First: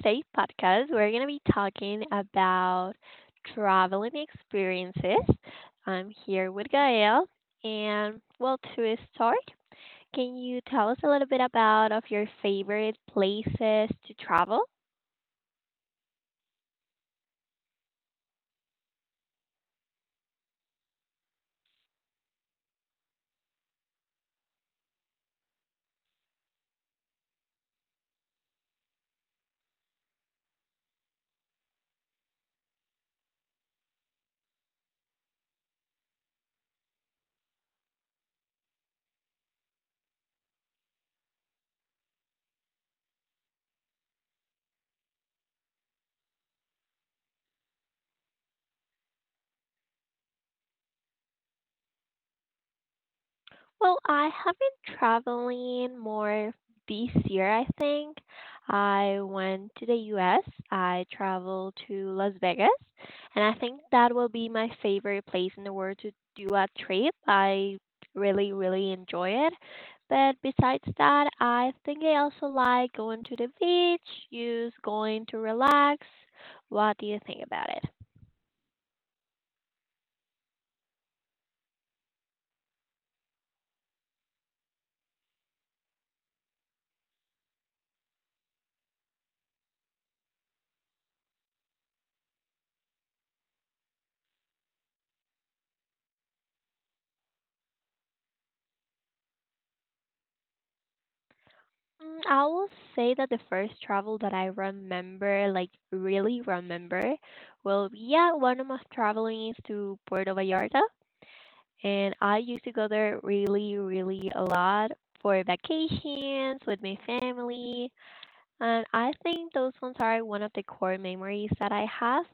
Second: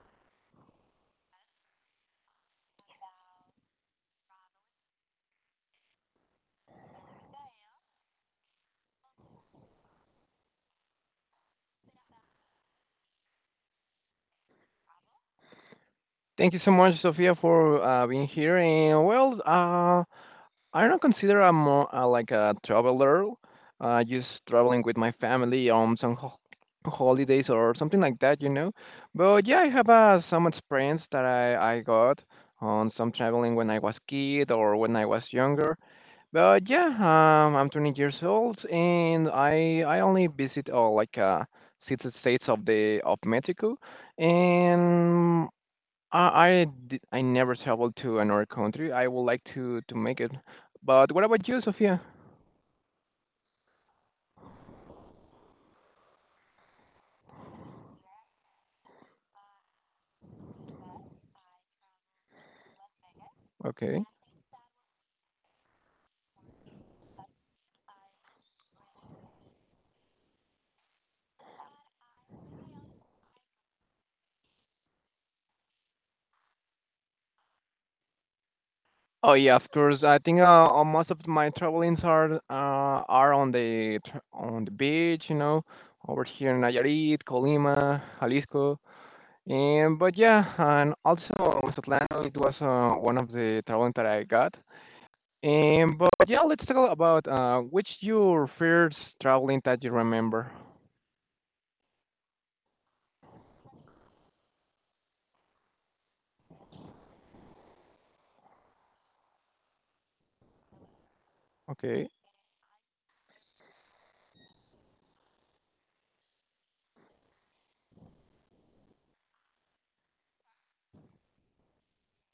today's podcast, we're going to be talking about traveling experiences. I'm here with Gael. And, well, to start, can you tell us a little bit about of your favorite places to travel? Thank you so much, Sophia, for being here. I don't consider I'm more like a traveler, just traveling with my family on some holidays or something like that, you know. But yeah, I have some experience that I got on some traveling when I was kid or when I was younger. But yeah, I'm 20 years old, and I only visit six states of the of Mexico and I never traveled to another country. I would like to make it. But what about you, Sophia? Well, I have been traveling more this year, I think. I went to the US. I traveled to Las Vegas, and I think Okay. that will be my favorite place in the world to do a trip. I really, really enjoy it. But besides that, I think I also like going to the beach, just going to relax. What do you think about it? Oh yeah, of course. I think most of my travelings are on the on the beach, you know, over here in Nayarit, Colima, Jalisco. And but yeah, and also Mazatlán. It was one of the traveling that I got. And but yeah, let's talk about which your first traveling that you remember. I will say that the first travel that I remember, like really remember, well, yeah, one of my traveling is to Puerto Vallarta, Okay. and I used to go there really, really a lot for vacations with my family, and I think those ones are one of the core memories that I have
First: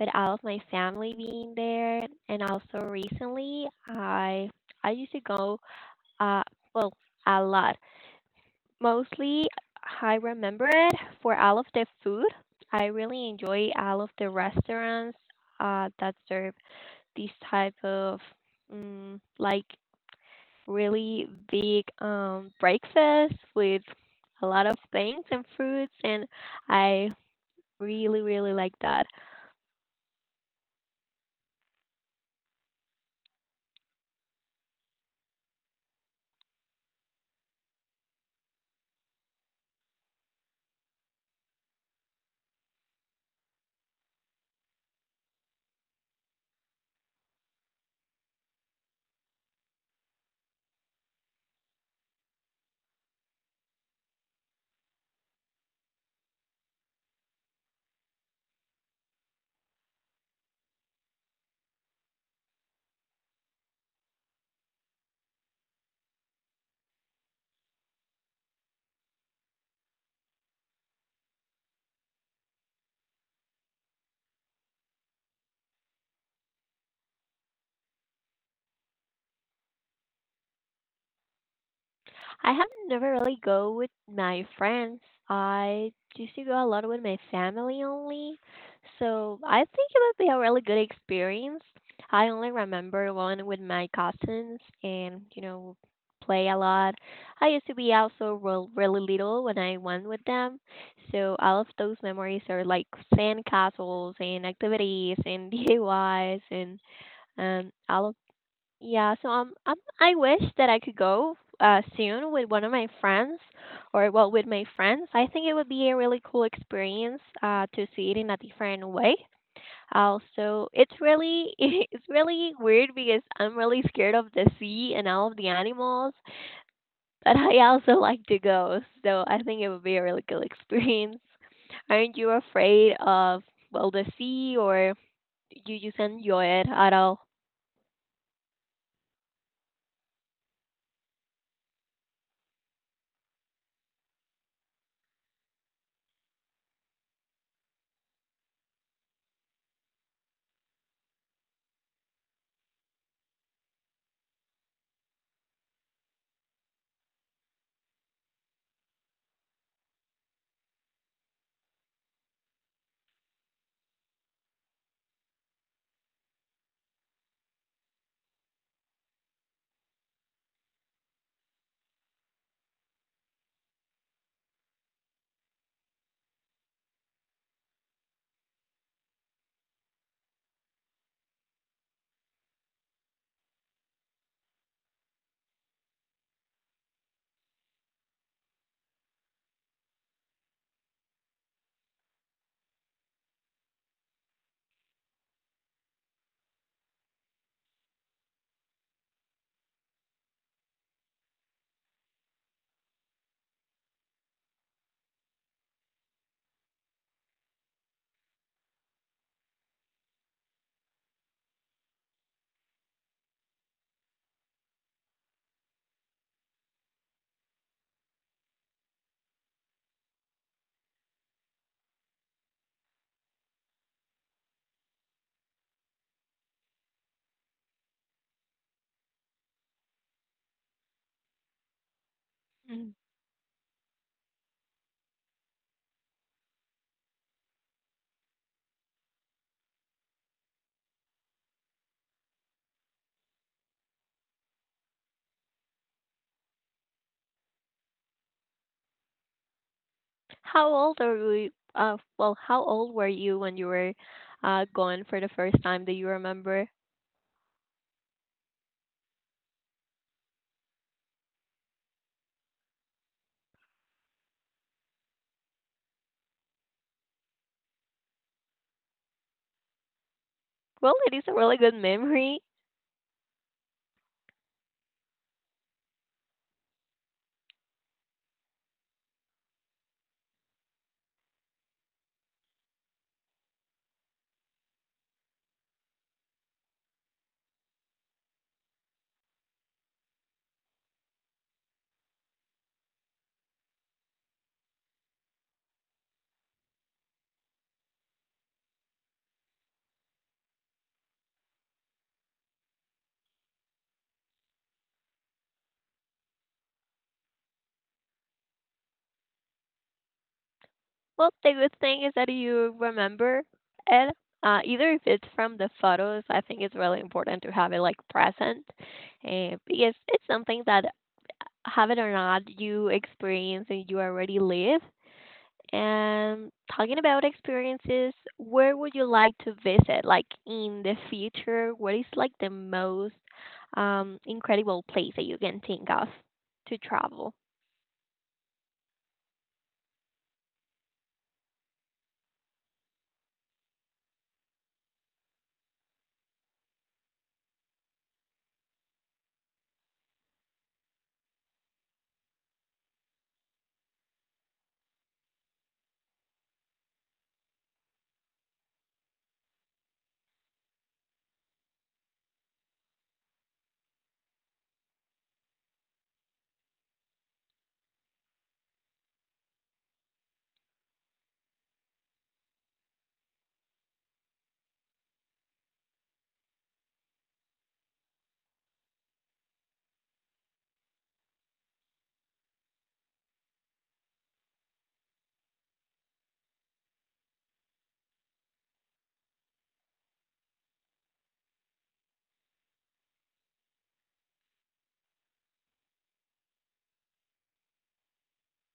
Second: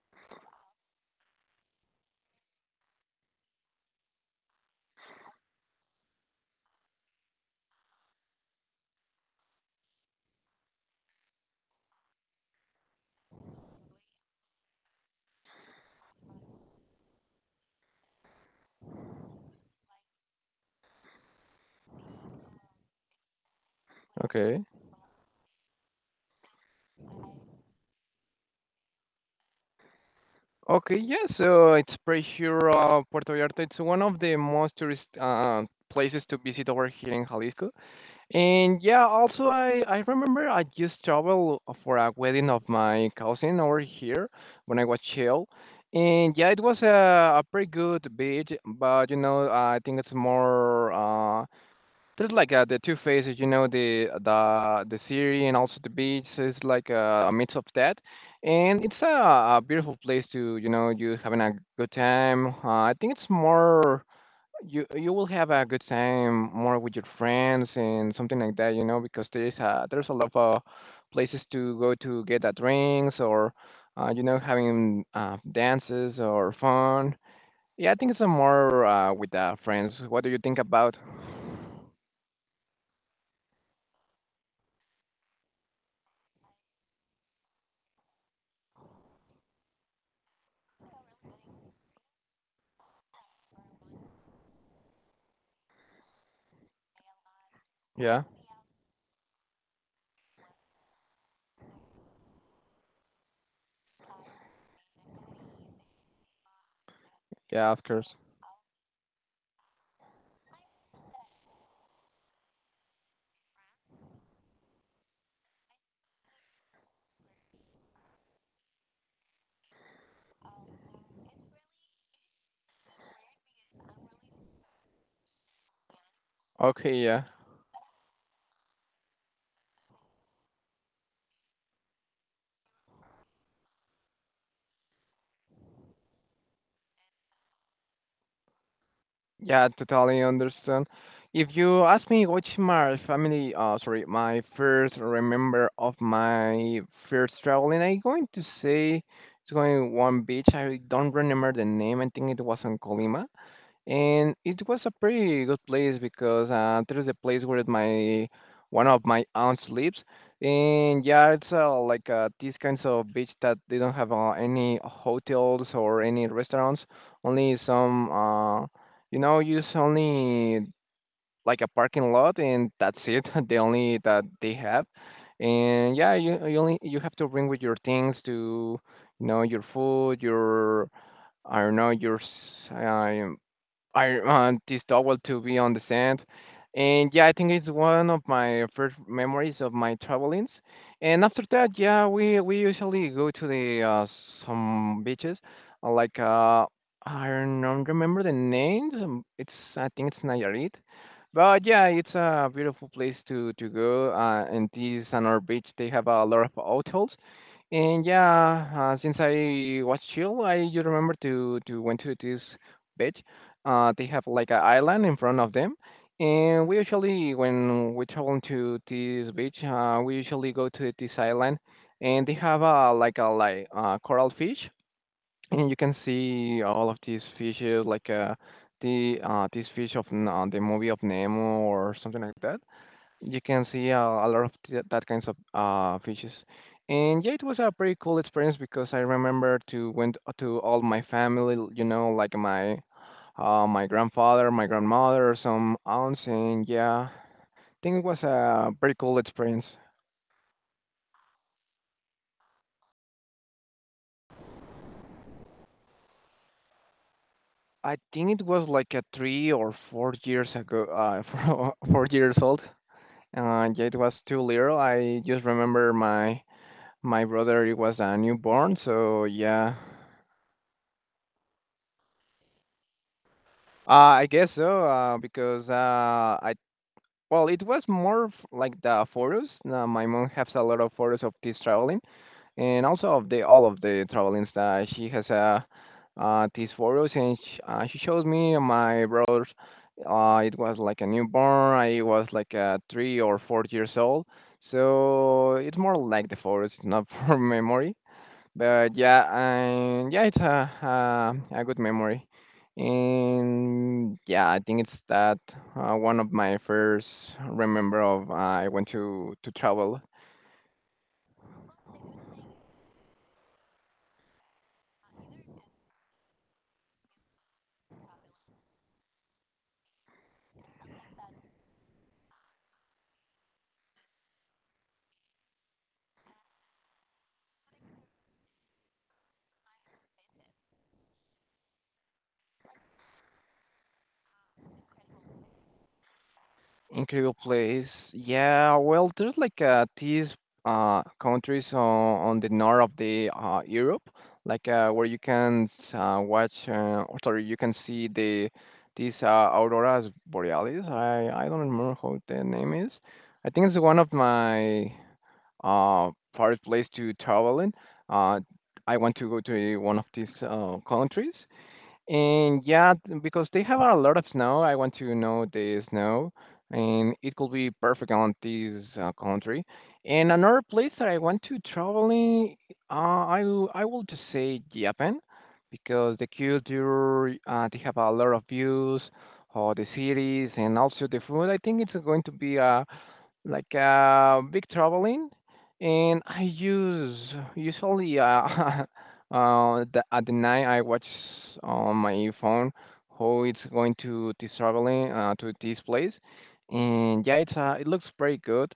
with all of my family being there, and also recently, I used to go, uh, well, a lot mostly I remember it for all of the food. I really enjoy all of the restaurants that serve this type of like really big breakfast with a Okay. lot of things and fruits, and I really really like that. Okay, yes, it's pretty sure Puerto Vallarta. It's one of the most tourist places to visit over here in Jalisco. And yeah, also I remember I just traveled for a wedding of my cousin over here when I was chill. And yeah, it was a pretty good beach, but you know, I think it's more there's like the two phases, you know, the city and also the beach. So it's like a mix of that, and it's a beautiful place to, you know, you having a good time. I think it's more you will have a good time more with your friends and something like that, you know, because there's a lot of places to go to get a drinks or, you know, having dances or fun. Yeah, I think it's a more with friends. What do you think about? I have never really go with my friends. I used to go a lot with my family only. So I think it would be a really good experience. I only remember one with my cousins and play a lot. I used to be Yeah. also really little when I went with them. So all of those memories are like sand castles and activities and DIYs and Yeah, of all of course. yeah, so I wish that I could go soon with one of my friends, or well, with my friends. I think it would be a really cool experience to see it in a different way. Also, it's really it's really weird because I'm really scared of the sea and all of the animals, Okay, yeah. but I also like to go, so I think it would be a really cool experience. Aren't you afraid of well the sea, or you just enjoy it at all? Yeah, totally understand. If you ask me which my family, sorry, my first remember of my first traveling, I'm going to say it's going one beach. I don't remember the name. I think it was in Colima. And it was a pretty good place because there is a place where my one of my aunts lives, and yeah, it's these kinds of beach that they don't have any hotels or any restaurants, only some you know, use only like a parking lot, and that's it, the only that they have, and yeah, you have to bring with your things to, you know, your food, your I don't know your I want this towel to be on the sand. And yeah, I think it's one of my first memories of my travelings. And after that, yeah, we usually go to the some beaches, like I don't remember the names. It's I think it's Nayarit, but yeah, it's a beautiful place to go. And this another beach. They have a lot of hotels and yeah, since I was chill, I just remember to went to this beach. They have like an island in front of them, and we usually when we travel to this beach, we usually go to this island, and they have a like coral fish, and you can see all of these fishes like the this fish of the movie of Nemo or something like that you can see a lot of that kinds of fishes. And yeah, it was a pretty cool experience because I remember to went to all my family, you know, like my grandfather, my grandmother, some aunts, and yeah, I think it was a pretty cool experience. How old are we? Well, how old were you when you were gone for the first time? Do you remember? I think it was like a 3 or 4 years ago, four years old. Yeah, it was too little. I just remember my brother, it was a newborn, so yeah, Well, it is a really good memory. I guess so, because I well, it was more of like the photos. My mom has a lot of photos of this traveling, and also of the all of the travelings that she has these photos, and she shows me and my brother's. It was like a newborn. I was like 3 or 4 years old, so it's more like the photos, it's not for memory. But yeah, and yeah, it's a good memory. And yeah, I think it's that one of my first remember of I went to travel Well, the good thing is that you remember it. Either if it's from the photos, I think it's really important to have it like present, because it's something that have it or not, you experience and you already live. And talking about experiences, where would you like to visit, like in the future? What is like the most incredible place that you can think of to travel? incredible place. Yeah, well, there's like these countries on the north of the Europe, like where you can watch or sorry, you can see these auroras borealis. I don't remember how the name is. I think it's one of my uh, favorite place to travel in. Uh, I want to go to one of these countries, and yeah, because they have a lot of snow, I want to know the snow, and it could be perfect on this country. And another place that I want to travel in, I will just say Japan, because the culture, they have a lot of views, or the cities, and also the food. I think it's going to be a like big traveling, and I use usually at the night I watch on my phone how it's going to this traveling to this place, and yeah, it's it looks pretty good.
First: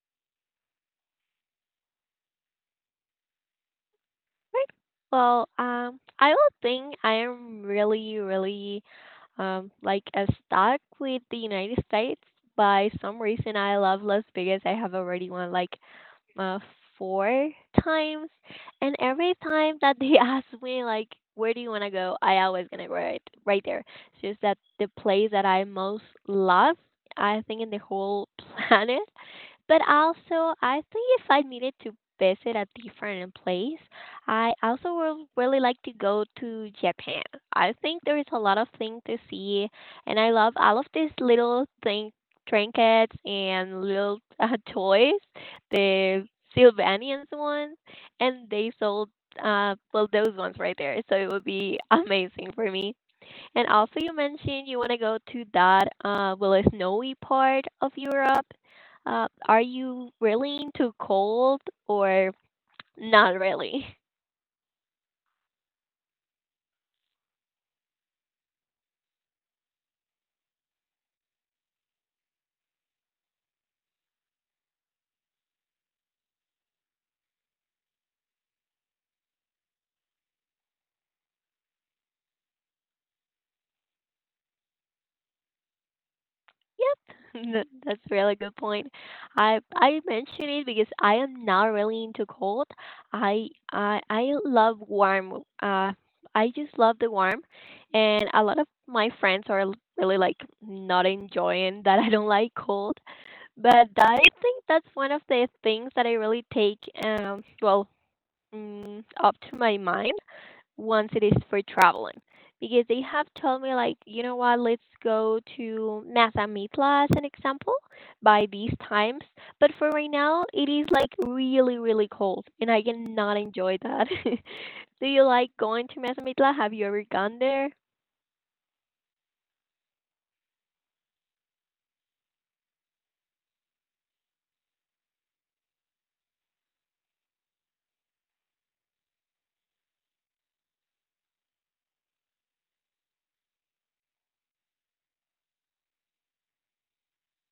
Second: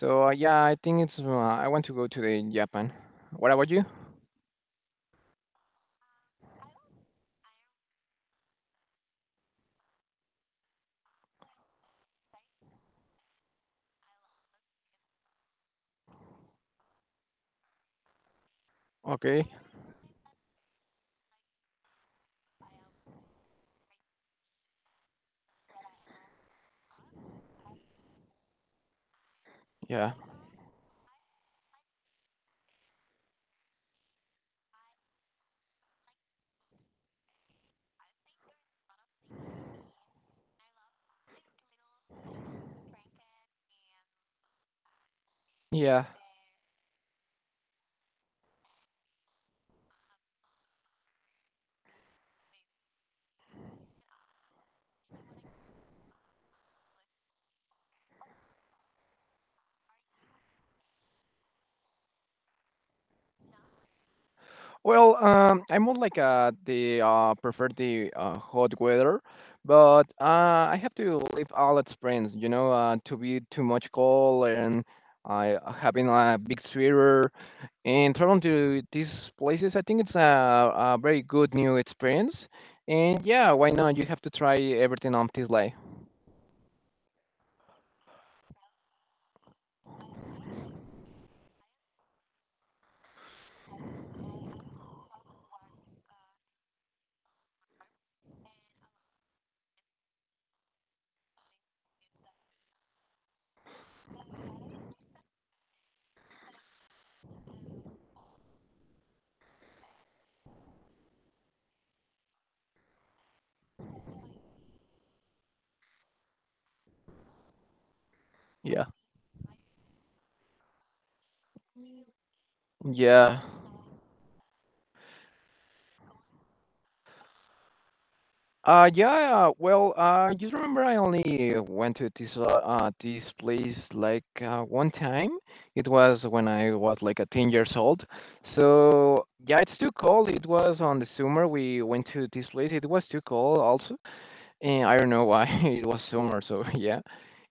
So yeah, I think it's I want to go to the Japan. What about you? Right. Well, I would think I am really, really like stuck with the United States. By some reason, I love Las Vegas. I have already went like uh, 4 times, and every Okay, time that they ask me like, "Where do you want to go?" I always gonna go right there. It's just that the place that I most love, I think, in the whole planet. But yeah, also, I think if I needed to visit a different place, I also would really like to go to Japan. I think there is a lot of things to see, and I love all of these little thing trinkets and little toys yeah. the Sylvanians ones, and they sold well those ones right there. So it would be amazing for me. And also you mentioned you want to go to that well a snowy part of Europe. Are you really into cold or not really? Well, I'm more like the prefer the hot weather, but I have to leave all at springs, you know, to be too much cold and having a big sweater and traveling to these places. I think it's a very good new experience, and yeah, why not? You have to try everything on this way. Yep, that's a really good point. I mention it because I am not really into cold. I love warm. Uh, I just love the warm, and a lot of my friends are really like not enjoying that I don't like cold. But I think that's one of the things that I really take, well, up to my mind once it is for traveling, because they have told me like, you know what, let's go to Mazamitla as an example by these Yeah, times. But for right now it is like really really cold and I cannot yeah. enjoy that. Do you like going to Mazamitla? Have you ever gone there? Yeah, well, just remember I only went to this, this place like 1 time. It was when I was like a 10 years old. So, yeah, it's too cold. It was on the summer. We went to this place. It was too cold also. And I don't know why it was summer, so yeah.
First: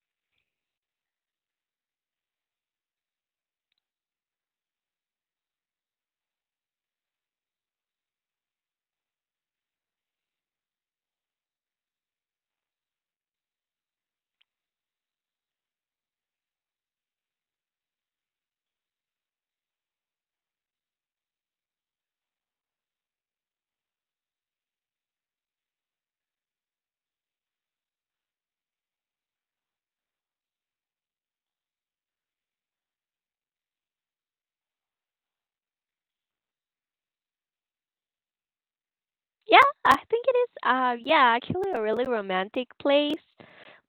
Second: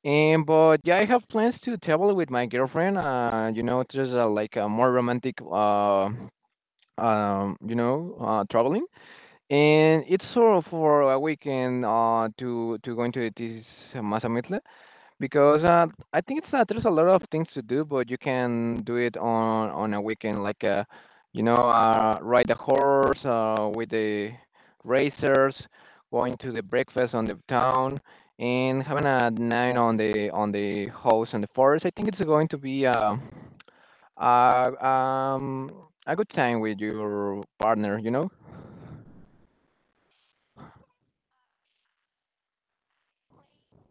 And but yeah, I have plans to travel with my girlfriend. You know, just like a more romantic, you know, traveling. And it's sort of for a weekend to going to this Mazamitla because I think it's not there's a lot of things to do, but you can do it on a weekend, like you know, ride a horse with the racers, going to the breakfast on the town, and having a night on the house and the forest. I think it's going to be uh, um, a good time with your partner, you know? Yeah, I think it is. Yeah, actually, a really romantic place.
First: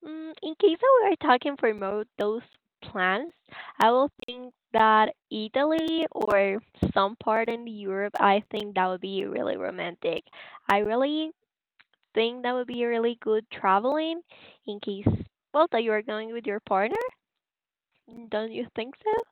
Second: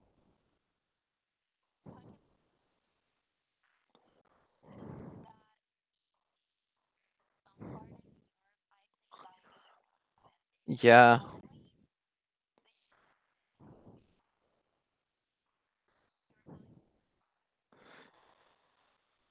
In case that we are talking for more those plans, I will think that Italy or some part in Europe. I think that would be really romantic. I Yeah. really think that would be really good traveling. In case, well, that you are going with your partner, don't you think so?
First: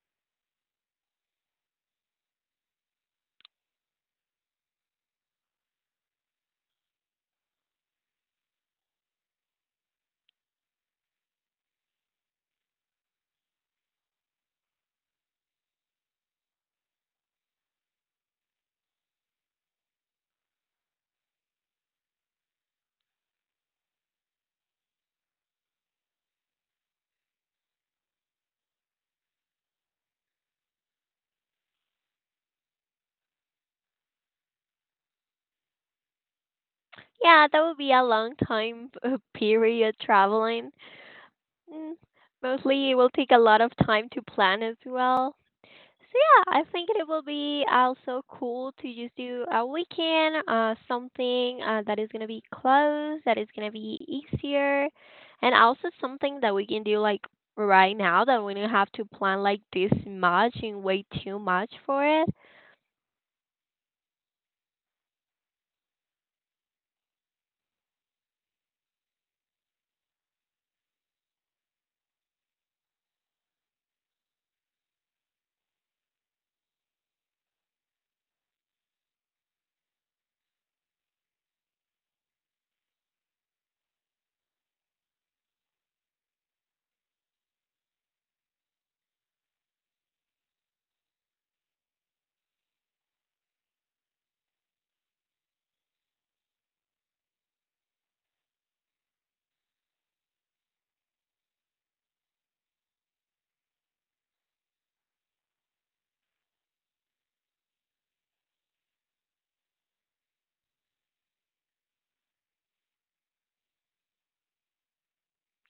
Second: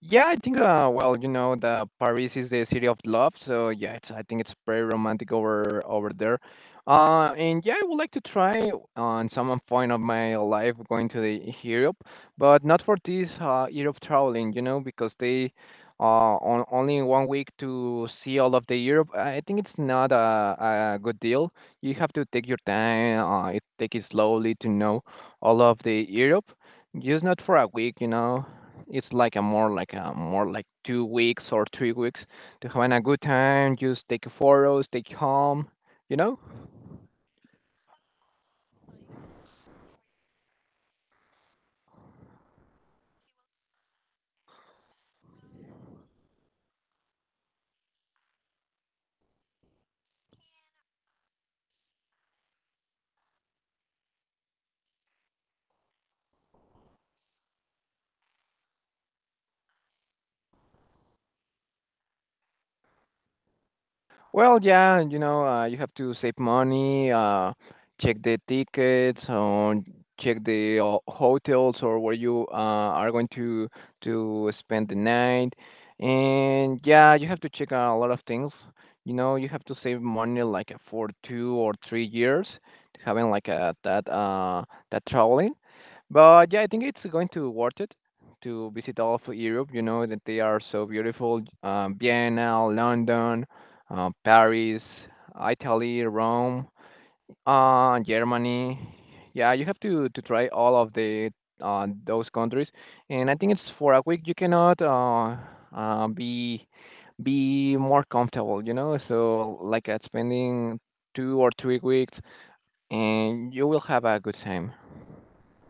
Yeah, I think well, you know, the Paris is the city of love, so yeah, I think it's very romantic over there. And yeah, I would like to try on some point of my life going to the Europe, but not for this Europe traveling, you know, because they uh on only 1 week to see all of the Europe. I think it's not a good deal. You have to take your time, it take it slowly to know all of the Europe just not for a week, you know it's like a more like a more like 2 weeks or 3 weeks to having a good time. Just take photos, take home, you know. Yeah, that would be a long time period traveling. Mm, mostly it will take a lot of time to plan as well. So yeah, I think it will be also cool to just do a weekend, something that is gonna be close, that is gonna be easier, and also something that we can do like right now that we don't have to plan like this much and wait too much for it. Well, yeah, you know, you have to save money, check the tickets, or check the hotels or where you are going to spend the night, and yeah, you have to check a lot of things. You know, you have to save money like for 2 or 3 years, having like a, that that traveling. But yeah, I think it's going to worth it to visit all of Europe. You know that they are so beautiful. Vienna, London, Paris, Italy, Rome, Germany. Yeah, you have to try all of the those countries. And I think it's for a week. You cannot be more comfortable. You know, so like at spending 2 or 3 weeks, and you will have a good time.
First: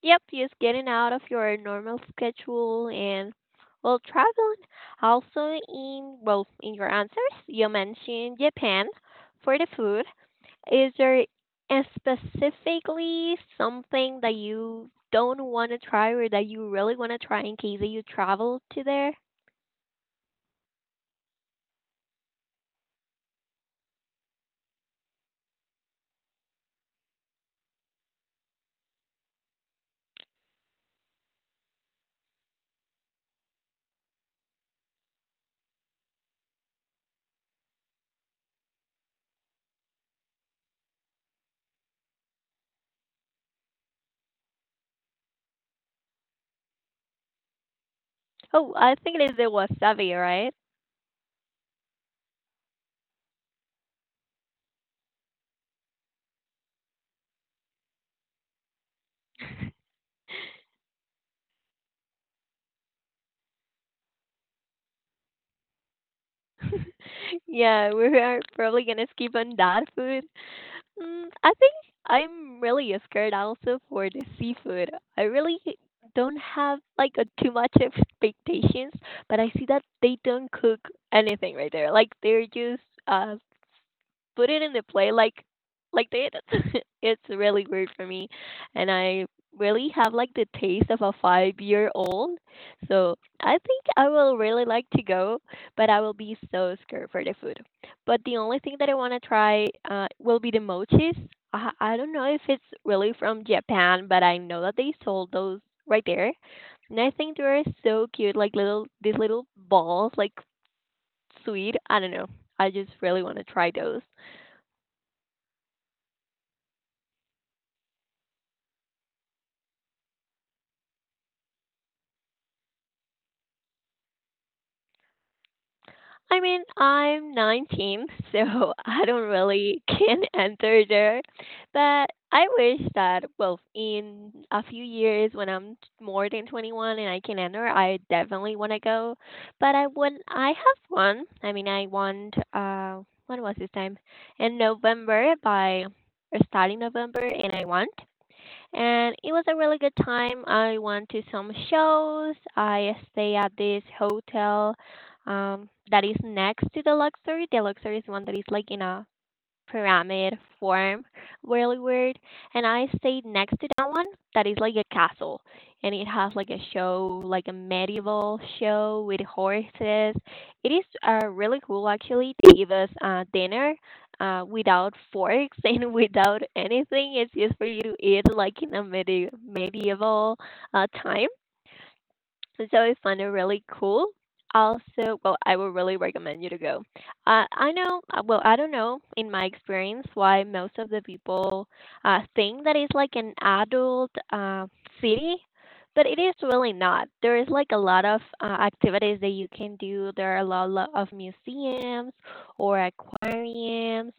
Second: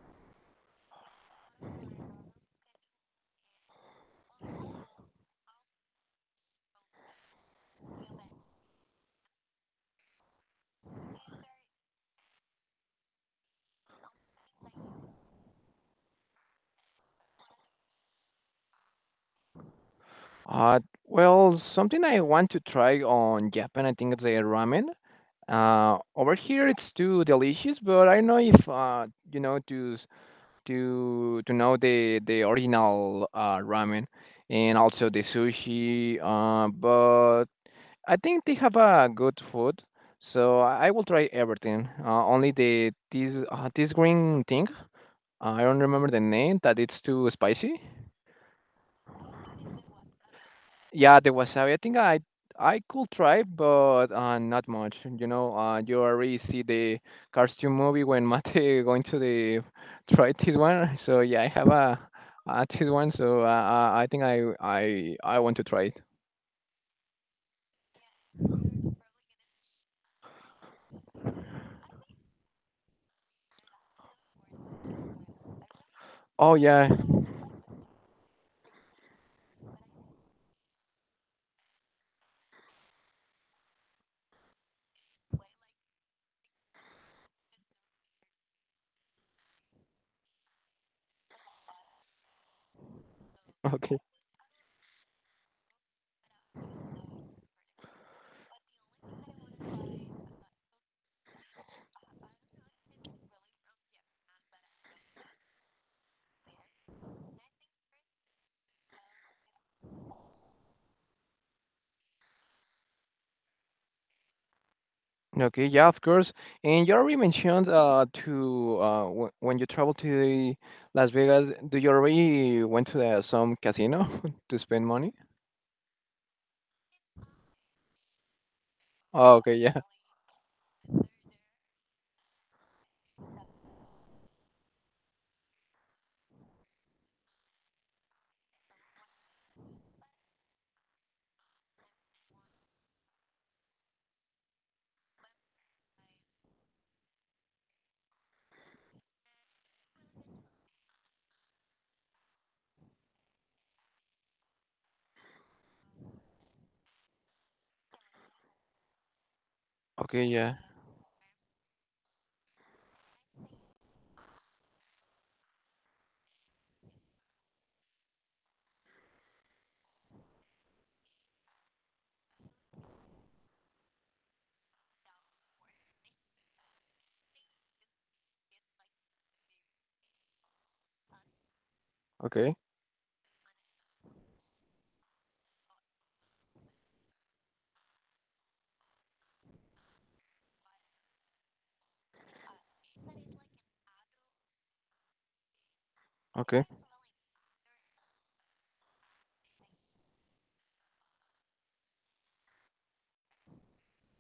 Yep, just getting out of your normal schedule and well traveling. Also in well in your answers you mentioned Japan for the food. Is there a specifically something that you don't want to try or that you really want to try in case that you travel to there? Uh, well, something I want to try on Japan, I think it's the ramen. Over here it's too delicious, but I don't know if you know to s- to know the original ramen and also the sushi. But I think they have a good food, so I will try everything. Only the this this green thing, I don't remember the name, that it's too spicy. Oh, I think it is the wasabi, right? Yeah, the wasabi. I think I could try, but not much. You already see the cartoon movie when Mate going to the try this one. So yeah, I have a this one. So I think I want to try it. yeah, we are probably gonna skip on that food. I think I'm really scared also for the seafood. I really don't Oh have yeah. like too much expectations, but I see that they don't cook anything right there. Like they're just uh put it in the play like that. it's really weird for me, and I really have like the taste of a 5-year old. So I think Okay. I will really like to go, but I will be so scared for the food. But the only thing that I want to try will be the mochis. I don't know if it's really from Japan, but I know that they sold those right there. And I think they are so cute, like little these little balls, like sweet. I don't know. I just really want to try those. Okay, yeah, of course. And you already mentioned to w when you travel to the Las Vegas, do you already went to some casino to spend money? I mean, I'm 19, so I don't Oh, okay, yeah. really can enter there. But I wish that, well, in a few years when I'm more than 21 and I can enter, I definitely want to go. But I have one. I mean, when was this time? In November by, or starting November, and I want and it was a really good time. I went to some shows. I stay at this hotel that is next to the luxury. The luxury is one that is like in a Okay, pyramid yeah. form, really weird, and I stayed next to that one that is like a castle, and it has like a show, like a medieval show with horses. It is really cool, actually they give us dinner without forks and without anything, it's just for you to eat like in a medieval time, Okay. so I find it really cool. Also, well, I would really recommend you to go. I know, well, I don't know in my experience why most of the people think that it's like an adult city, but it is Okay. really not. There is like a lot of activities that you can do. There are a lot of museums or aquariums,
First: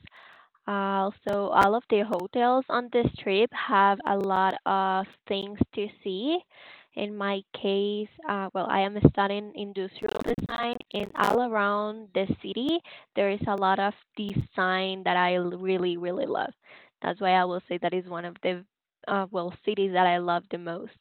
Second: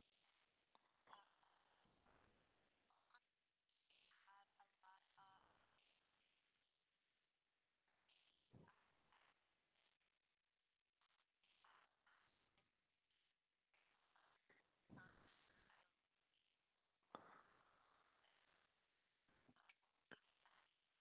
so all of the hotels on this trip have a lot of things to see. In my case, well, I am studying industrial design, and all around the city, there is a lot of design that I really, really love. That's why I will say that is one of the, well, cities that I love the most.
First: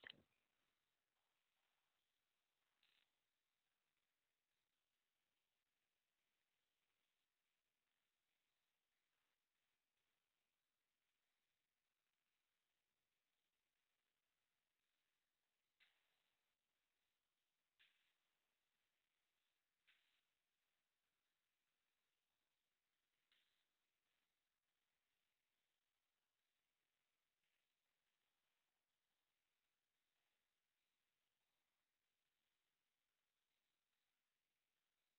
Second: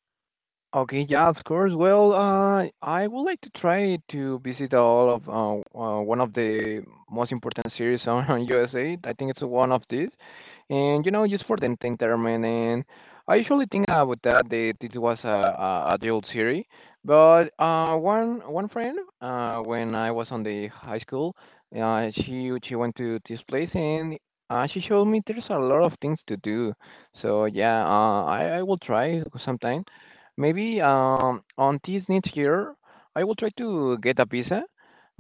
Okay. Yeah, of course. Well, I would like to try to visit all of one of the most important series on USA. I think it's one of these, and just for the entertainment. And I usually think about that it was a adult series, but one friend when I was on the high school, she went to this place and she showed me there's a lot of things to do. So yeah, I will try sometime. Maybe on this next year, I will try to get a visa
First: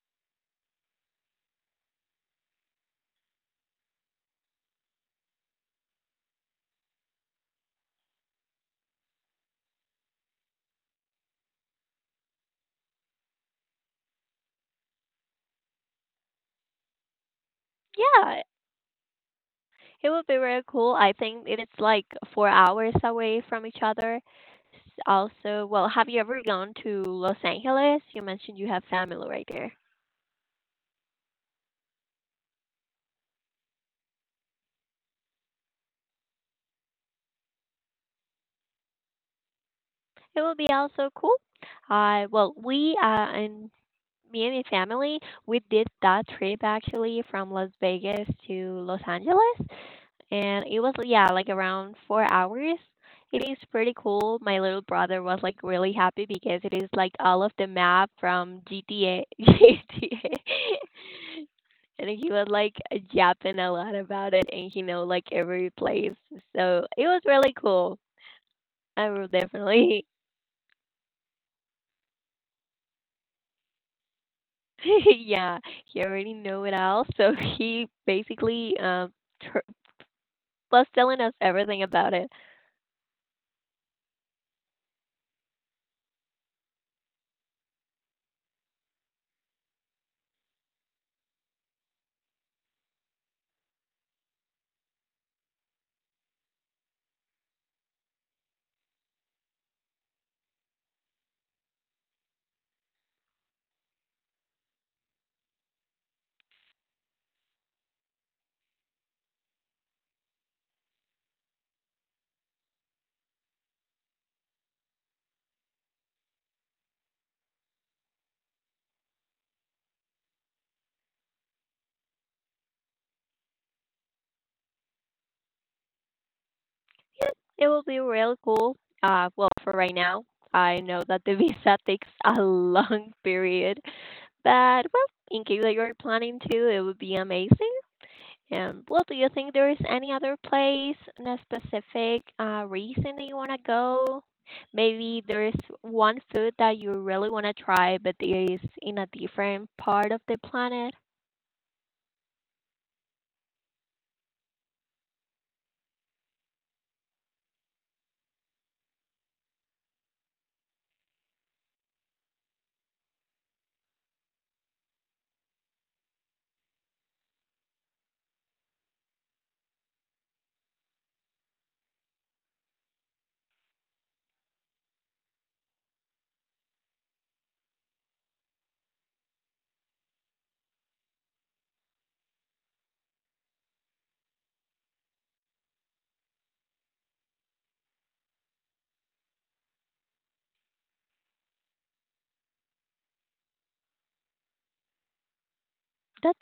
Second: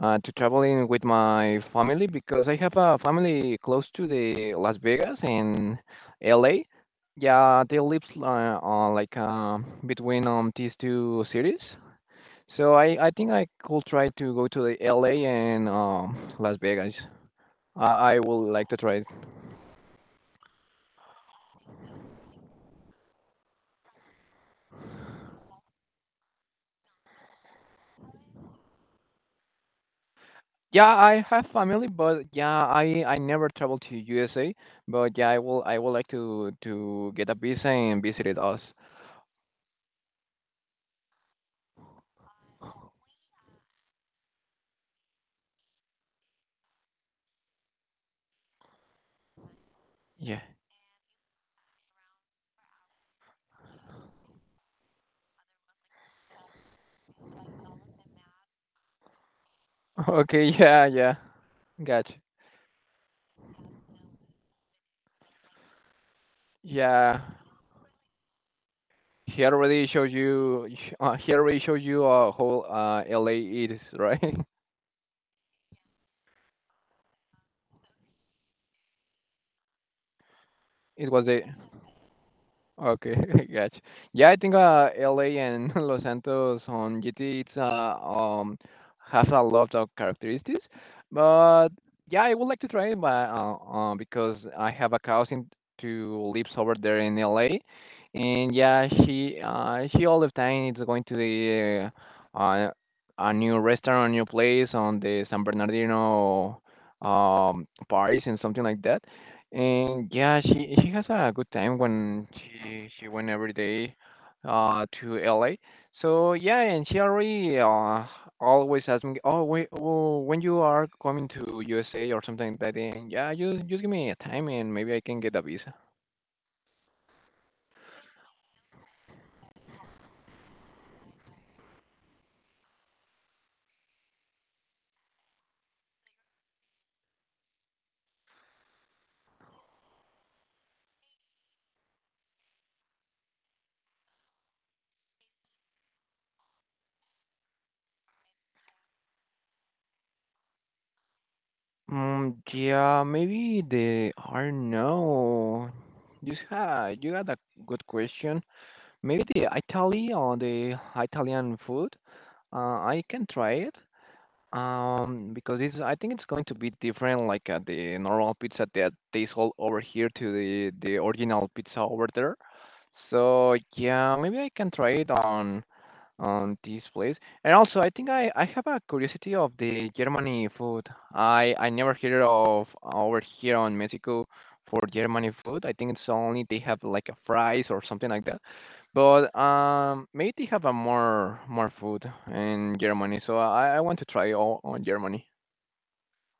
to traveling with my family because I have a family close to the Las Vegas and LA. Yeah, they live like between these two cities. So I think I could try to go to the LA and Las Vegas. I Yeah, would like to try. it would be very cool. I think it is like 4 hours away from each other. Also, well, have you ever gone to Los Angeles? You mentioned you have family right there. Yeah, I have family, but yeah, I never traveled to USA, but yeah, I would like to get a visa and visit us. It would be also cool. Well, we and me and my family, we did that trip actually from Las Vegas to Los Angeles. Yeah. And it was, yeah, like around 4 hours. It is pretty cool. My little brother was like really happy because it is like all of the map from gta gta Okay. Yeah. Yeah. and Gotcha. he was like yapping a lot about it, and he know like every place, so it was Yeah. really cool. I will He already definitely showed you. He already showed you how LA is, right? yeah, he already know it all, so he basically tr- was It telling was us it. everything about it. Okay, gotcha. Yeah, I think LA and Los Santos on GT it's has a lot of characteristics, but yeah, I would like to try it, but because I have a cousin to lives over there in LA, and yeah, she all the time is going to the uh, uh a new restaurant, a new place on the San Bernardino Paris and something like that. And yeah, she has a good time when she went every day to LA. So yeah, and she already always asks me, oh wait, oh, when you are coming to USA or something like that, and yeah, just give me a time and maybe I can get a visa. Yeah, it will be real cool. For right now, I know that the visa takes a long period, but well, in case that you're planning to, it would be amazing. And well, do you think there is any other place, and a specific reason that you want to go? Maybe there is one food that you really want to try, but it is in a different part of the planet. Mm, yeah, maybe the are no. You had a good question. Maybe the Italy or the Italian food. Uh, I can try it. Because it's I think it's going to be different like the normal pizza that they sold over here to the original pizza over there. So yeah, maybe I can try it on this place. And also, I think I have a curiosity of the Germany food. I never heard of over here on Mexico for Germany food. I think it's only they have like a fries or something like that. But maybe they have a more food in Germany. So I want to try all on Germany.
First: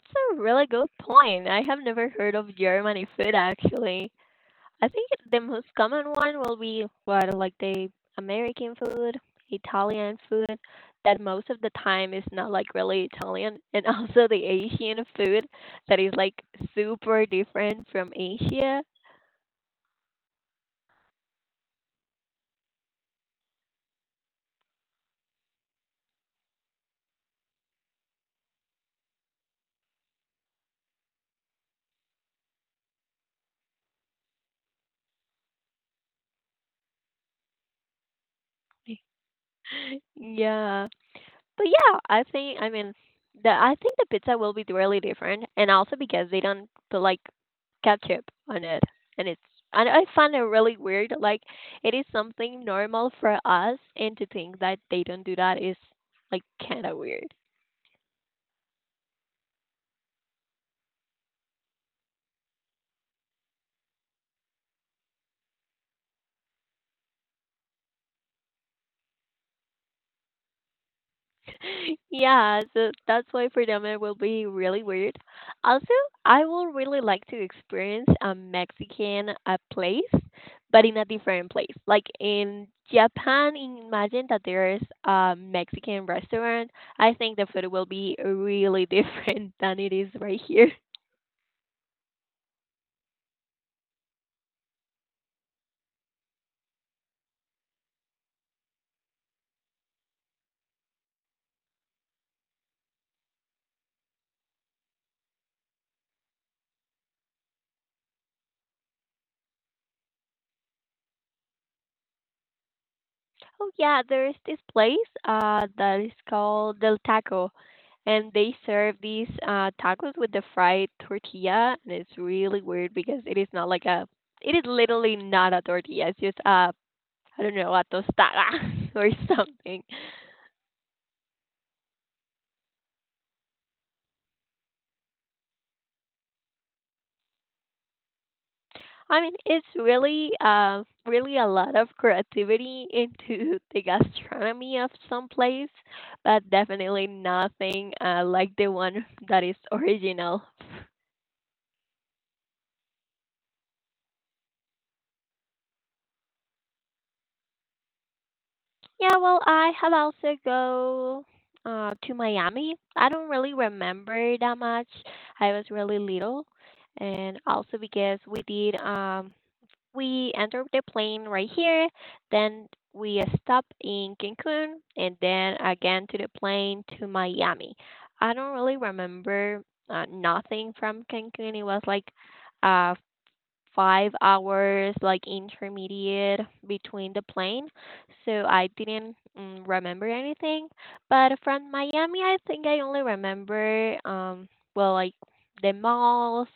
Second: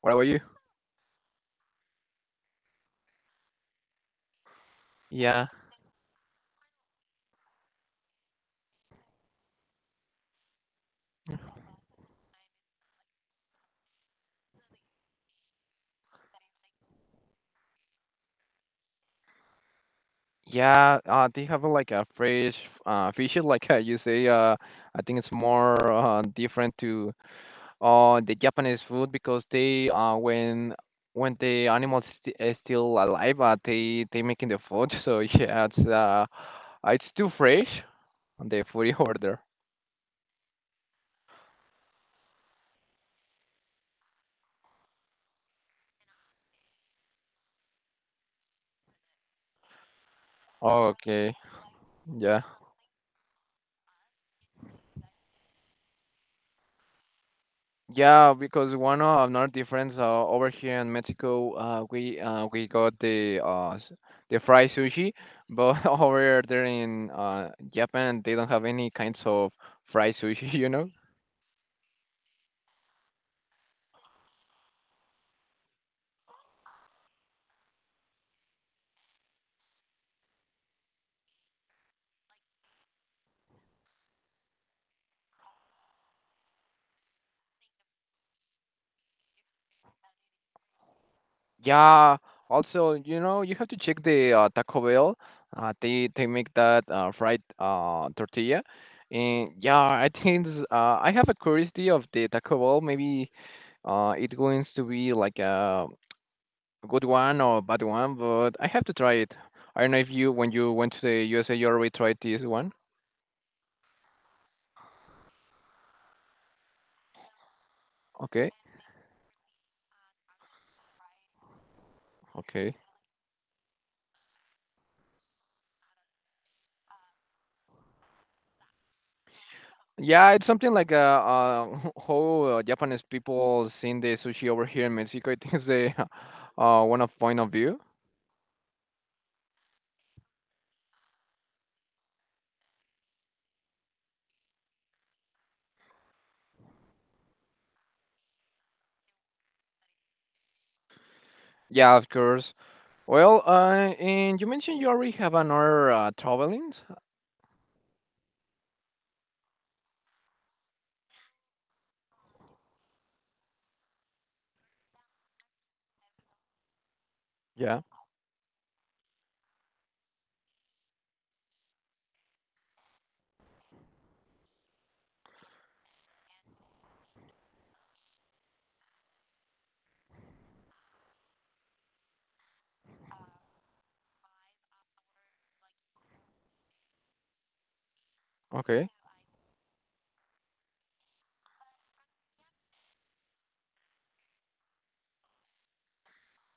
What about you? a really good point. I have never heard of Germany food actually. I think the Yeah. most common one will be what, like the American food, Italian food, that most of the time is not like really Italian, and also the Asian food that is like super different from Asia. Yeah, they have like a fresh fish, like you say. I think it's more different to the Japanese food because they when the animals is still alive, they making the food. So yeah, it's too fresh on the food you order. Yeah. But yeah, I think the pizza will be really different, and also because they don't put like ketchup on it, and it's and I find it really weird. Okay, Like it is yeah. something normal for us, and to think that they don't do that is like kind of weird. Yeah, because one of another difference over here in Mexico, we got the fried sushi, but over there in Japan they don't have any kinds of fried sushi, you know. Yeah, so that's why for them it will be really weird. Also, I will really like to experience a Mexican place, but in a different place. Like in Japan, imagine that there's a Mexican restaurant. I think the food will be really different than it is right here. Yeah, also, you have to check the Taco Bell. They make that fried tortilla, and yeah, I think I have a curiosity of the Taco Bell. Maybe it going to be like a good one or bad one, but I have to try it. I don't know if you when you went to the USA, you already tried this one. Oh yeah, there's this place that is called Del Taco, and Okay, they serve these tacos with the fried tortilla, and it's really okay. weird because it is literally not a tortilla. It's just I don't know, a tostada or something. Yeah, it's something like how Japanese people seeing the sushi over here in Mexico. I think it's the one of point of view. I mean, it's really a lot of creativity into the gastronomy of some place, but definitely nothing like the one that is original. Yeah, of course. Well, and you mentioned you already have another traveling. Yeah, well, I have also go to Miami. I don't really remember that much. I was really little, and also Yeah. because we did we entered the plane right here, then we stopped in Cancun, and then again to the plane to Miami. I don't really remember nothing from Cancun. It was like uh 5 hours like intermediate between the plane, so I Okay. didn't remember anything. But from Miami, I think I only remember well, like the malls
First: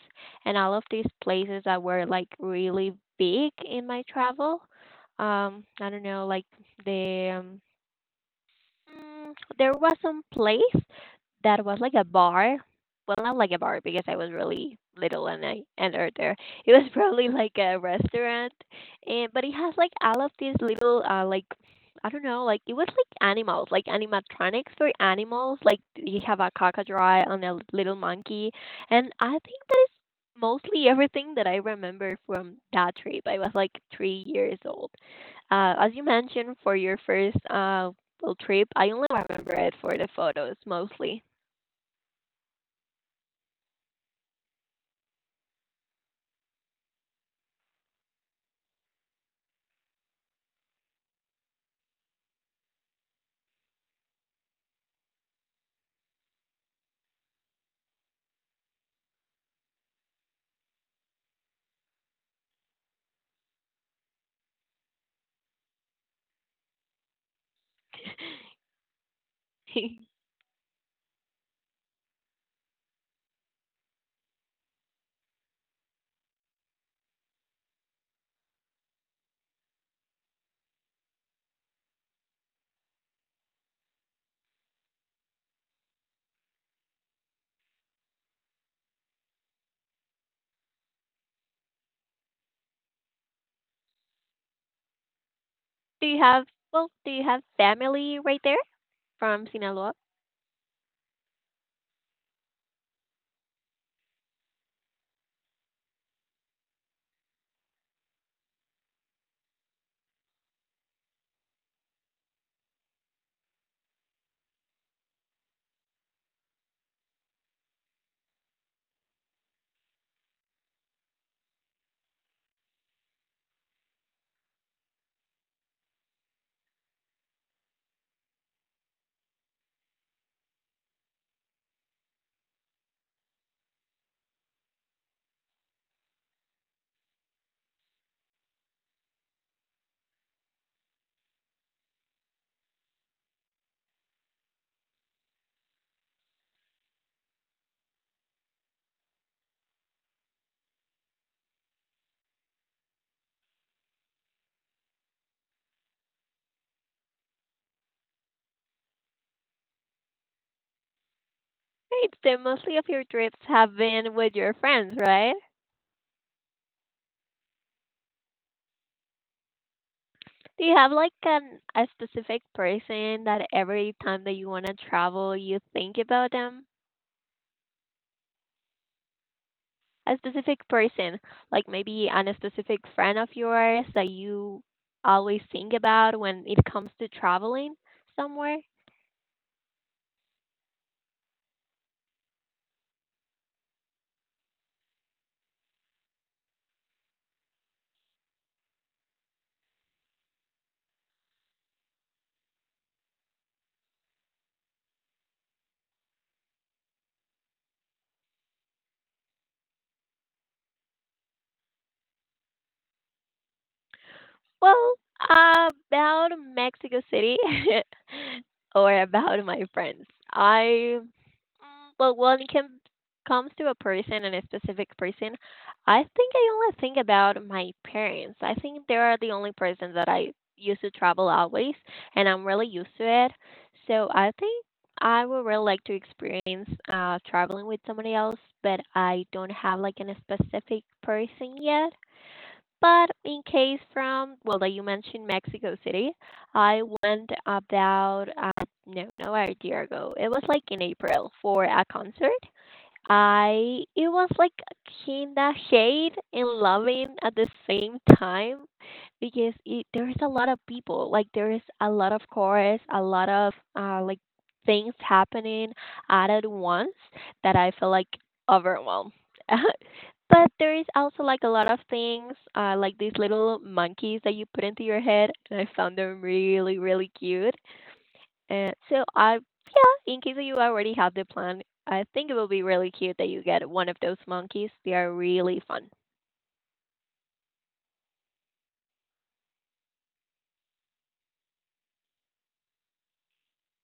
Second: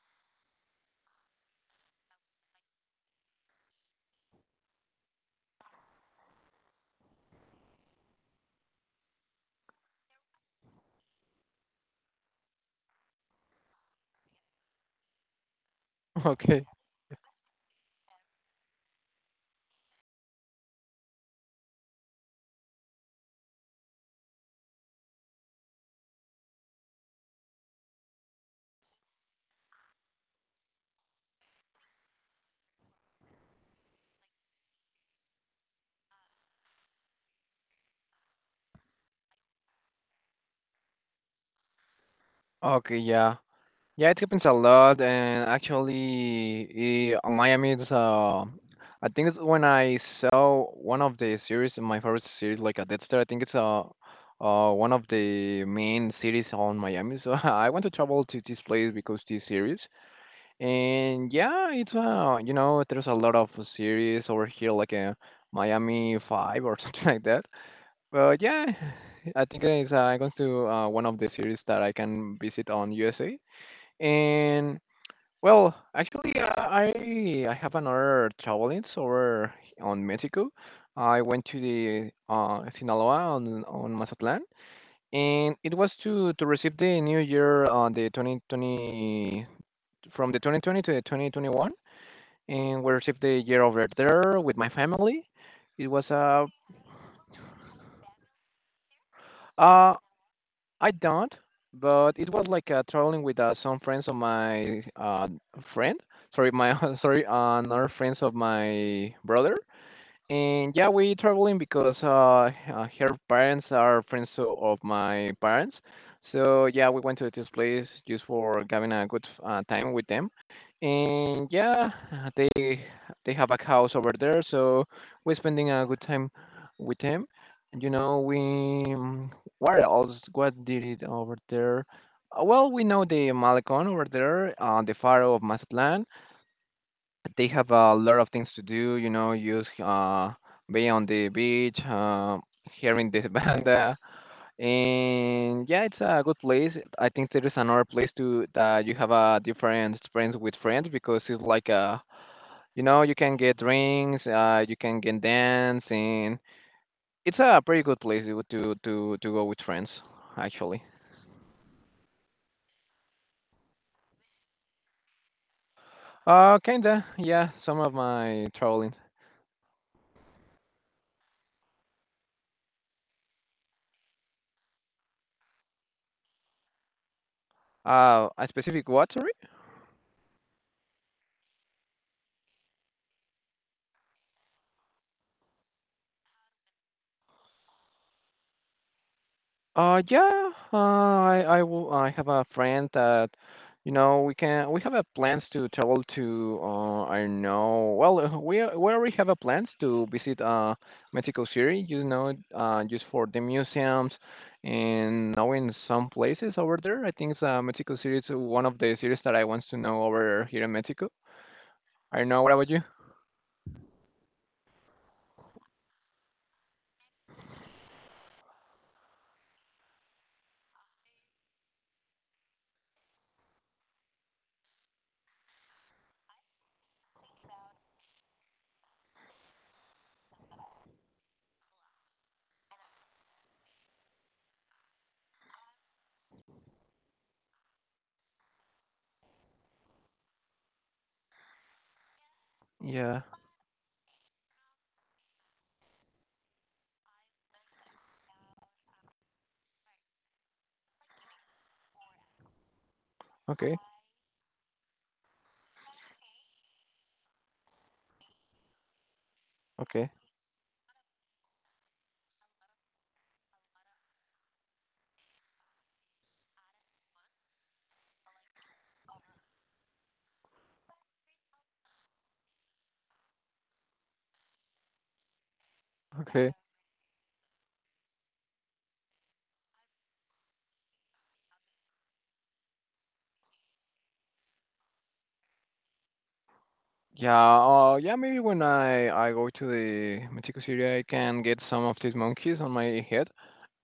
and all of these places that were like really big in my travel. I don't know, like the um, there was some place that was like a bar. Well, not like a bar because I was really little and I entered there. Okay. It was probably like a restaurant, and but it has like all of these little like I don't know, like it was like animals, like animatronics for animals. Like you have a crocodile and a little monkey, and I think that is mostly everything that I remember from that trip. I was like 3 years old as you mentioned for your first trip. I only remember it for the photos mostly. Okay. Yeah. Yeah, it happens a lot, and actually, Miami is. I think it's when I saw one of the series, my favorite series, like a Dexter. I think it's one of the main cities on Miami. So I want to travel to this place because this series. And yeah, it's there's a lot of series over here, like a Miami Five or something like that. But yeah, I think Do it's going to one of the series that I can visit on USA. And well, actually, I have another traveling over on Mexico. I went to the Sinaloa on Mazatlan, and it was to receive the new year on the 2020 from the 2020 to the 2021, and we received the year over there with my family. It was you have, well, do you have family right there from uh Sinaloa? I don't, but it was like traveling with some friends of my friend, sorry my sorry another friends of my brother. And yeah, we traveling because her parents are friends of my parents. So yeah, we went to this place just for having a good time with them. And yeah, they they have a house over there, so we're spending a good time with them. And we um, what else? What did it over there? Well, we know the Malecon over there, the Pharaoh of Mazatlan, they have a lot of things to do, use being on the beach, hearing the banda, and yeah, it's a good place. I think there is another place to that you have a different experience with friends because it's like a you can get drinks, you can get dance, and it's a pretty good place to go with friends actually. Right, so mostly of your trips have been with your friends, right? Kinda, yeah, some of my traveling. Do you have like an, a specific person that every time that you want to travel, you think about them? A specific what, sorry? A specific person, like maybe an, a specific friend of yours that you always think about when it comes to traveling somewhere? Yeah, I will. I have a friend that, we have a plans to travel to. I don't know. Well, we already have a plans to visit Mexico City. Just for the museums and knowing some places over there. I think Mexico City is one of the cities that I want to know over here in Mexico. I don't know. What about you? Well, about Mexico City or about my friends. I well, when comes to a person and a specific person, I think I only think about my parents. I think they are the only person that I used to travel always, and I'm really used to it. So I think I would really like to experience traveling with somebody else, but I don't have like a specific person yet. But Yeah. in case from, well, that you mentioned Mexico City, I went about, no, no, a year ago. It was like in April for a concert. Okay. I It was like kinda shade and loving at the same time because Okay. there's a lot of people, like there's a lot of chorus, a lot of like things happening at once that I feel like overwhelmed, but there is also like a lot of things like these little monkeys that you put into your head, and I found them Okay. really, really cute. And so yeah, in case you already have the plan, I think it will be really cute that you get one of those monkeys. They are really fun. Yeah, yeah, maybe when I go to the Mexico City, I can get some of these monkeys on my head.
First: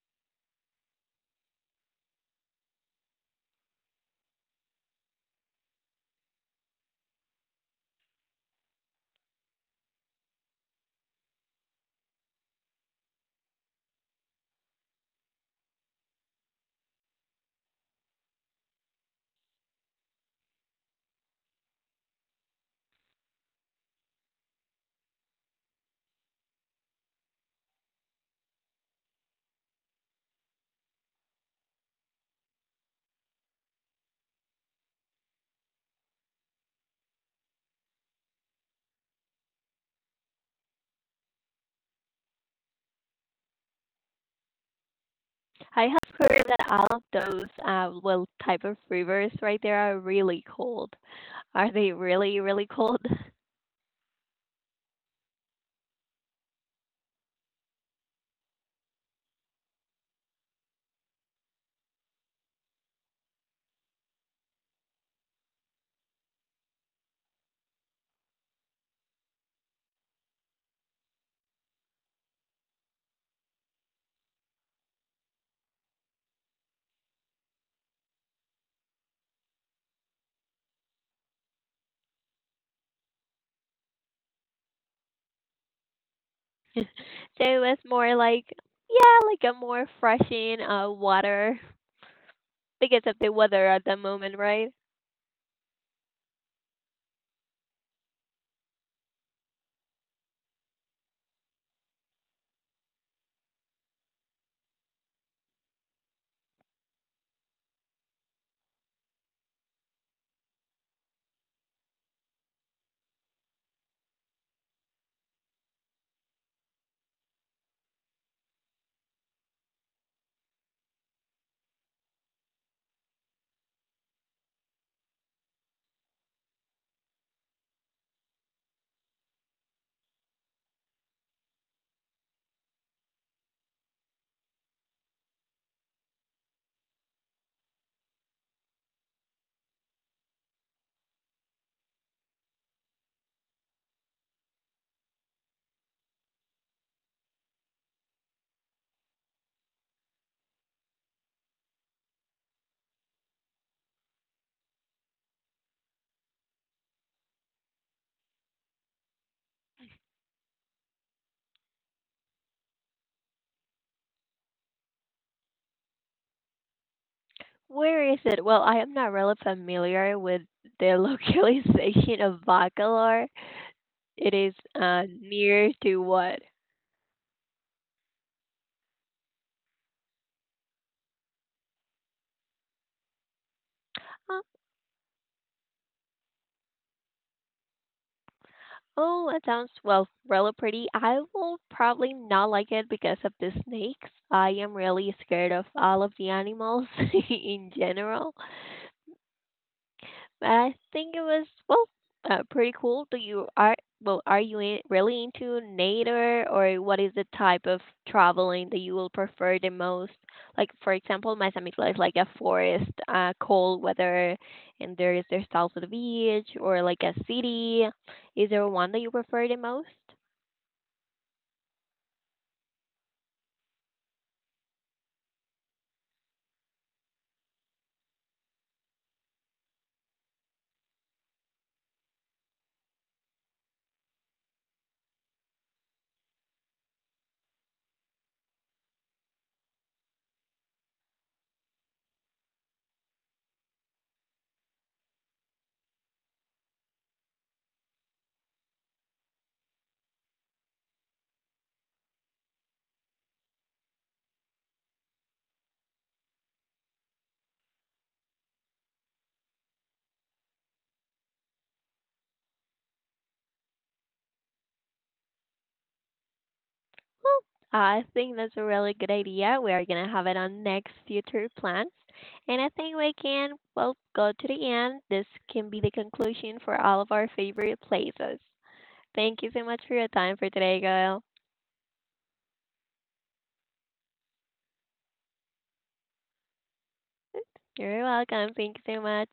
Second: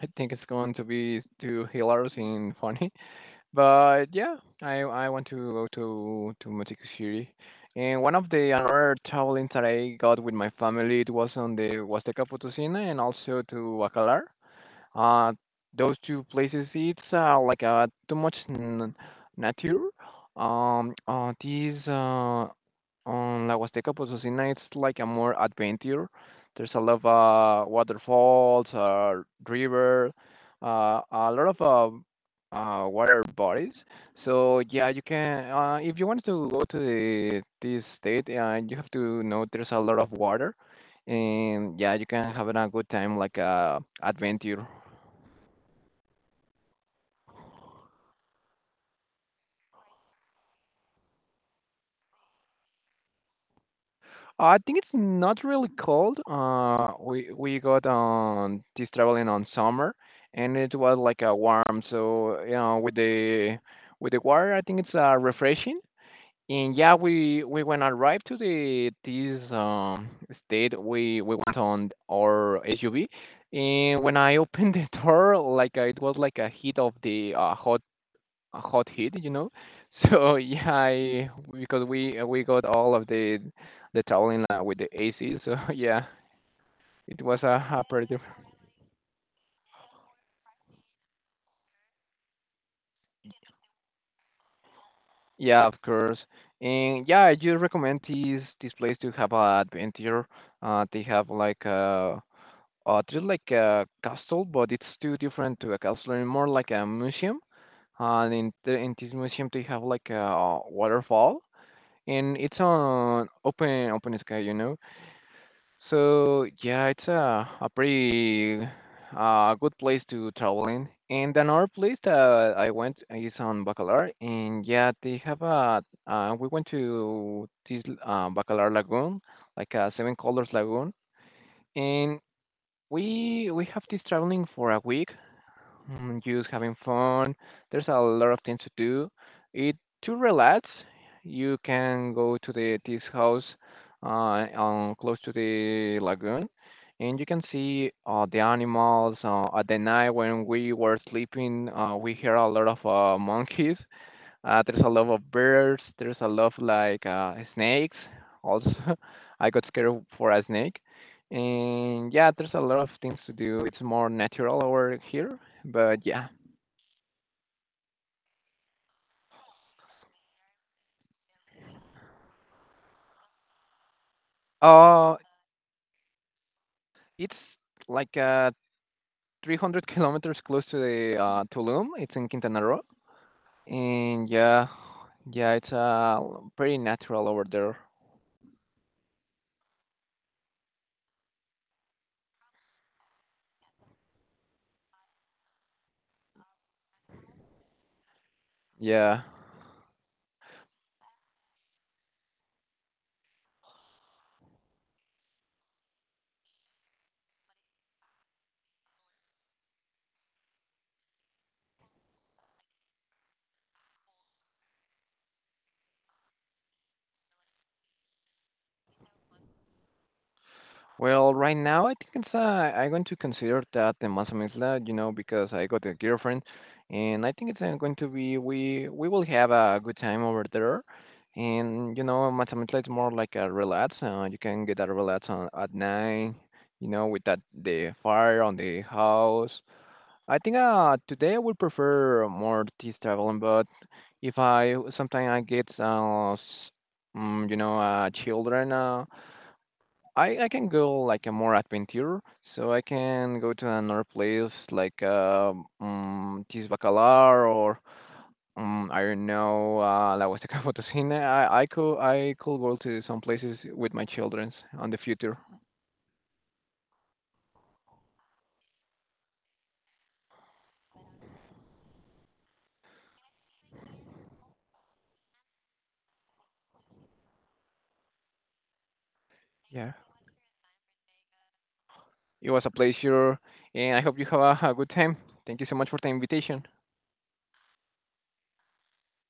I think it's going to be too hilarious and funny. But yeah, I want to go to Mexico City. And one of the another travelings that I got with my family, it was on the Huasteca Potosina and also to Bacalar. Uh, those two places, it's like too much nature. These On La Huasteca Potosina, it's like a more adventure. There's a lot of waterfalls, river, a lot of water bodies. So yeah, you can if you want to go to this state, you have to know there's a lot of water, and yeah, you can have a good time like adventure. I have heard that all of those little type of rivers right there are really cold. Are they really, really cold? I think it's not really cold. We got on this traveling on summer, and it was like a warm. So with the water, I think it's refreshing. And yeah, we when arrived to the this state, we went on our SUV, and when I opened the door, like it was like a heat of the hot hit. So yeah, because we got all of the traveling with the AC, so yeah, So it was a, it was a more pretty, like, yeah, like a more freshing water because of the weather at the moment, right? yeah, of course. And yeah, I do recommend these this place to have a adventure. They have like a just like a castle, but it's too different to a castle, and more like a museum. And in this museum, they have like a waterfall, and it's on open sky. So yeah, it's a pretty good place to travel in. And another place that I went is on Bacalar, and yeah, they have a. We went to this Bacalar Lagoon, like a Seven Colors Lagoon, and we have this traveling for a week, just having fun. There's a lot of things to do. It To relax, you can go to the this house uh, on close to the lagoon, and you can see the animals. At the night when we were sleeping, we hear a lot of monkeys, there's a lot of birds. There's a lot of like snakes. Also, I got scared for a snake. And yeah, there's a lot of things to do. It's more natural over here, but yeah. Where is it? Well, I am not really familiar with the localization of Bacalar. It is Uh, near to what? it's like 300 kilometers close to the Tulum. It's in Quintana Roo, and Uh, yeah, yeah, it's pretty natural over there. oh, that sounds well, really pretty. I will probably not like it because of the snakes. I am really scared of all of the animals in general. Yeah. I think it was well, pretty cool. Do you are well? Are you in, really into nature, or what is the type of traveling that you will prefer the most? Like for example, my Mazamitla is like a forest, cold weather, and there's also the beach, or like a city. Is there one that you prefer the most? Well, right now, I think it's I'm going to consider that the Mazamitla, because I got a girlfriend, and I think it's going to be we will have a good time over there. And Mazamitla is more like a relax. You can get a relax at night, with that the fire on the house. I think today I would prefer more this traveling, but if I sometimes I get children. I can go like a more adventure, so I can go to another place like Bacalar or I don't know La Huasteca Potosina. I could go to some places with my children on the future. Well, I think that's a really good idea. We are gonna have it on next future plans. And I think we can, well, go to the end. This can be the conclusion for all of our favorite places. Thank you so much for Yeah, your time for today, Gail. it was a pleasure, and I hope you have a good time. Thank you so much for the invitation. You're welcome. Thank you so much.